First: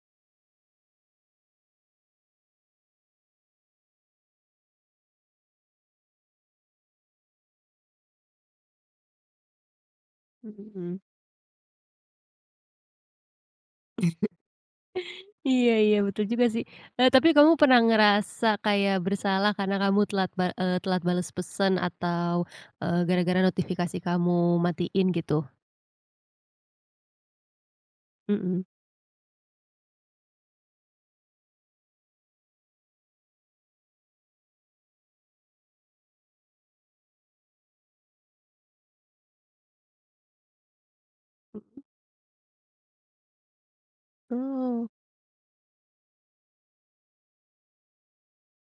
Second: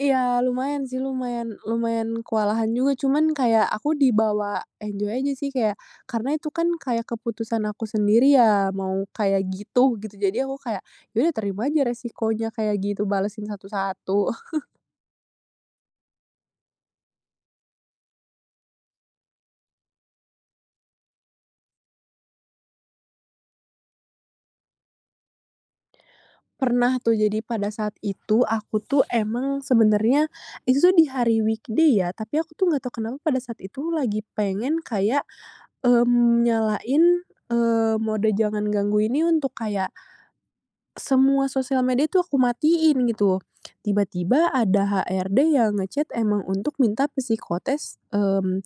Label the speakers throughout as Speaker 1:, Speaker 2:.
Speaker 1: Iya, lumayan sih, lumayan lumayan kewalahan juga. Cuman kayak aku dibawa enjoy aja, sih. Kayak karena itu kan kayak keputusan aku sendiri ya mau kayak gitu gitu. Jadi, aku kayak,
Speaker 2: Mmm.
Speaker 1: "Ya udah terima aja resikonya," kayak gitu, balasin satu-satu.
Speaker 2: Iya iya, betul juga, sih. Eee, tapi kamu pernah ngerasa kayak bersalah karena kamu telat bal eee, telat bales pesan atau, eee, gara-gara notifikasi kamu matiin, gitu?
Speaker 1: Pernah, tuh. Jadi, pada saat itu
Speaker 2: Mmm.
Speaker 1: aku tuh emang sebenarnya itu tuh di hari weekday, ya. Tapi aku tuh nggak tahu kenapa pada saat itu lagi pengen kayak, mmm, nyalain, eee, mode jangan ganggu ini untuk kayak semua
Speaker 2: Mmm.
Speaker 1: sosial media itu aku matiin, gitu. Tiba-tiba,
Speaker 2: Oh.
Speaker 1: ada HRD yang nge-chat emang untuk minta psikotes, mmm,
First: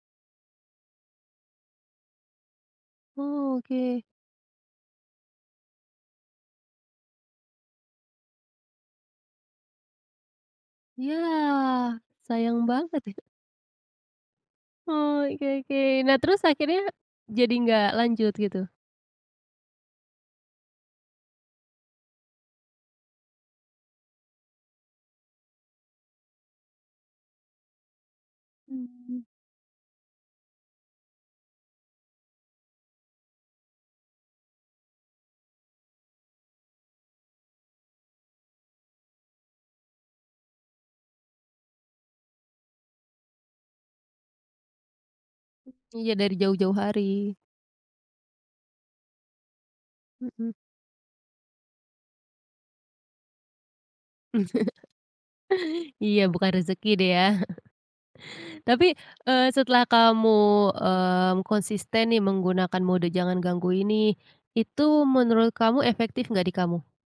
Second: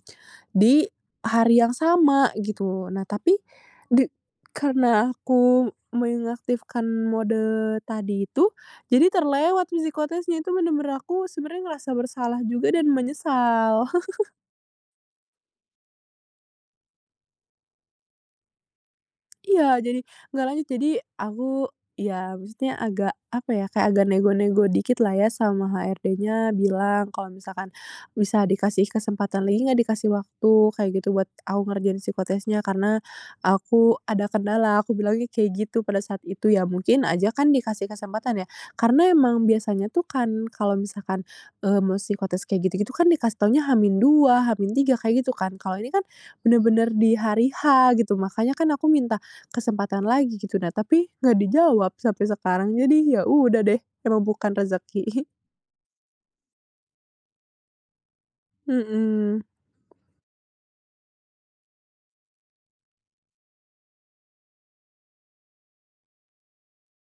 Speaker 1: di hari yang sama, gitu. Nah, tapi,
Speaker 2: Oh, oke.
Speaker 1: de karena aku mengaktifkan mode tadi itu, jadi terlewat psikotesnya. Itu benar-benar aku sebenarnya ngerasa
Speaker 2: Yah,
Speaker 1: bersalah
Speaker 2: sayang
Speaker 1: juga dan
Speaker 2: banget, ya.
Speaker 1: menyesal.
Speaker 2: Oh, oke oke. Nah, terus akhirnya jadi nggak lanjut, gitu?
Speaker 1: Iya, jadi, nggak lanjut. Jadi, aku ya maksudnya agak, apa ya, kayak agak nego-nego dikit lah ya sama HRD-nya. Bilang, kalau misalkan, "Bisa dikasih
Speaker 2: Mmm.
Speaker 1: kesempatan lagi nggak, dikasih waktu," kayak gitu, "buat aku ngerjain psikotesnya? Karena, aku ada kendala." Aku bilangnya kayak gitu pada saat itu. Ya, mungkin aja kan dikasih kesempatan, ya. Karena emang biasanya tuh kan kalau misalkan, mmm, psikotes kayak gitu-gitu kan dikasih taunya H-2, H-3 kayak gitu, kan.
Speaker 2: Mmm,
Speaker 1: Kalau ini kan
Speaker 2: iya, dari jauh-jauh
Speaker 1: benar-benar di
Speaker 2: hari.
Speaker 1: hari H gitu. Makanya kan aku minta kesempatan lagi,
Speaker 2: Mhm.
Speaker 1: gitu. Nah, tapi, nggak dijawab sampai sekarang. Jadi, ya udah, deh. Emang bukan rezeki.
Speaker 2: Iya, bukan rezeki deh, ya. Tapi,
Speaker 1: Mmm.
Speaker 2: eee, setelah kamu, mmm, konsisten nih menggunakan mode jangan ganggu ini, itu menurut kamu efektif nggak di kamu?